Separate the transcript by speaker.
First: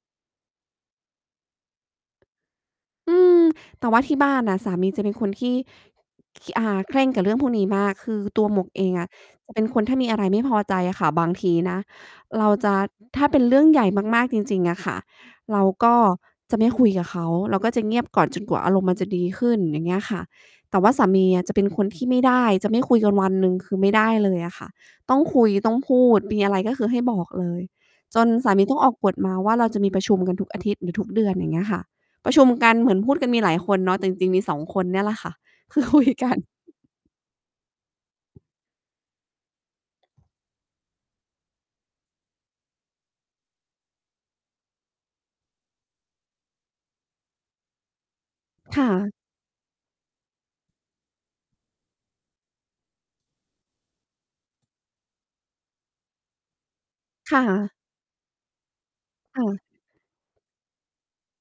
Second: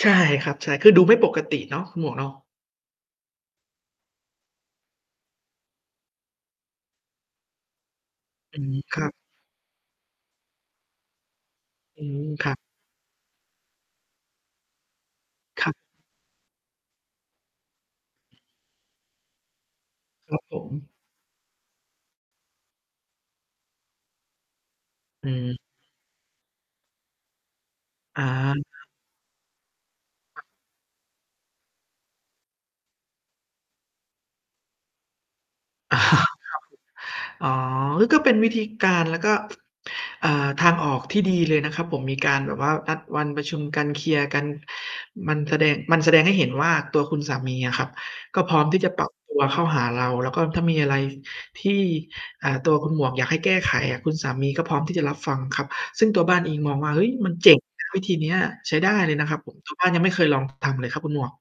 Speaker 1: ใช่ครับ ใช่ คือดูไม่ปกติเนาะ คุณหมวกเนาะ
Speaker 2: อืม แต่ว่าที่บ้านอะ สามีจะเป็นคนที่ คี่ อ่า เคร่งกับเรื่องพวกนี้มาก คือตัว
Speaker 1: อ
Speaker 2: ห
Speaker 1: ื
Speaker 2: มวก
Speaker 1: ม
Speaker 2: เอง
Speaker 1: ค
Speaker 2: อ
Speaker 1: รั
Speaker 2: ะ
Speaker 1: บ
Speaker 2: เป็นคนถ้ามีอะไรไม่พอใจอะค่ะ บางทีนะ
Speaker 1: อืม
Speaker 2: เ
Speaker 1: ค
Speaker 2: รา
Speaker 1: รับ
Speaker 2: จะ ถ้าเป็นเรื่องใหญ่มาก ๆ จริง ๆ อะค่ะ เร
Speaker 1: ค
Speaker 2: า
Speaker 1: รับ
Speaker 2: ก็จะไม่คุยกับเขา เราก็จะเงียบก่อนจนกว่าอารมณ์มันจะดีขึ้น อย่างเงี้ยค่ะ
Speaker 1: ครับผ
Speaker 2: แต่
Speaker 1: ม
Speaker 2: ว่าสามีอะจะเป็นคนที่ไม่ได้ จะไม่คุยกันวันหนึ่ง คือไม่ได้เลยอะค่ะ ต้อง
Speaker 1: อื
Speaker 2: คุย
Speaker 1: ม
Speaker 2: ต้องพูด มีอะไร ก็คือให้บอกเลย จ
Speaker 1: อา
Speaker 2: นสามี
Speaker 1: ค
Speaker 2: ต้อ
Speaker 1: ร
Speaker 2: ง
Speaker 1: ับ
Speaker 2: ออกกฏมาว่า เราจะมีประชุมกัน
Speaker 1: คร
Speaker 2: ท
Speaker 1: ับ
Speaker 2: ุกอาทิตย์ หรือทุกเดือน อย่างเงี้ยค่ะ ประชุมกันเหมือนพูดกันมีหลายคนเนาะ แต่จริง ๆ มี 2 คนเนี่ยแหละค่ะ คือ
Speaker 1: อ๋อ
Speaker 2: คุย
Speaker 1: ครับ
Speaker 2: กัน
Speaker 1: อ๋อ นั่นก็เป็นวิธีการ แล้วก็ อ่า ทางออกที่ดีเลยนะครับผม มีการแบบว่านัดวันประชุมกัน เคลียร์กัน มันแสดง มันแสดงให้เห็นว่า ตัวคุณสามีอะครับ ก็พร้อม
Speaker 2: ค
Speaker 1: ที่
Speaker 2: ่
Speaker 1: จะปรับ
Speaker 2: ะ
Speaker 1: ตัวเข้าหาเรา แล้วก็ถ้ามีอะไรที่ อ่า ตัวคุณหมวกอยากให้แก้ไขอะ คุณสามีก็พร้อมที่จะรับฟังครับ ซึ่งตัวบ้านเองมองว่า เฮ้ย มั
Speaker 2: ค
Speaker 1: น
Speaker 2: ่
Speaker 1: เจ๋ง
Speaker 2: ะ
Speaker 1: นะ วิธีเนี้ย ใช้ได้เลยนะครั
Speaker 2: ค
Speaker 1: บ
Speaker 2: ่
Speaker 1: ผม
Speaker 2: ะ
Speaker 1: ตัวบ้านยังไม่เคยลองทำ เลยครับคุณหมวก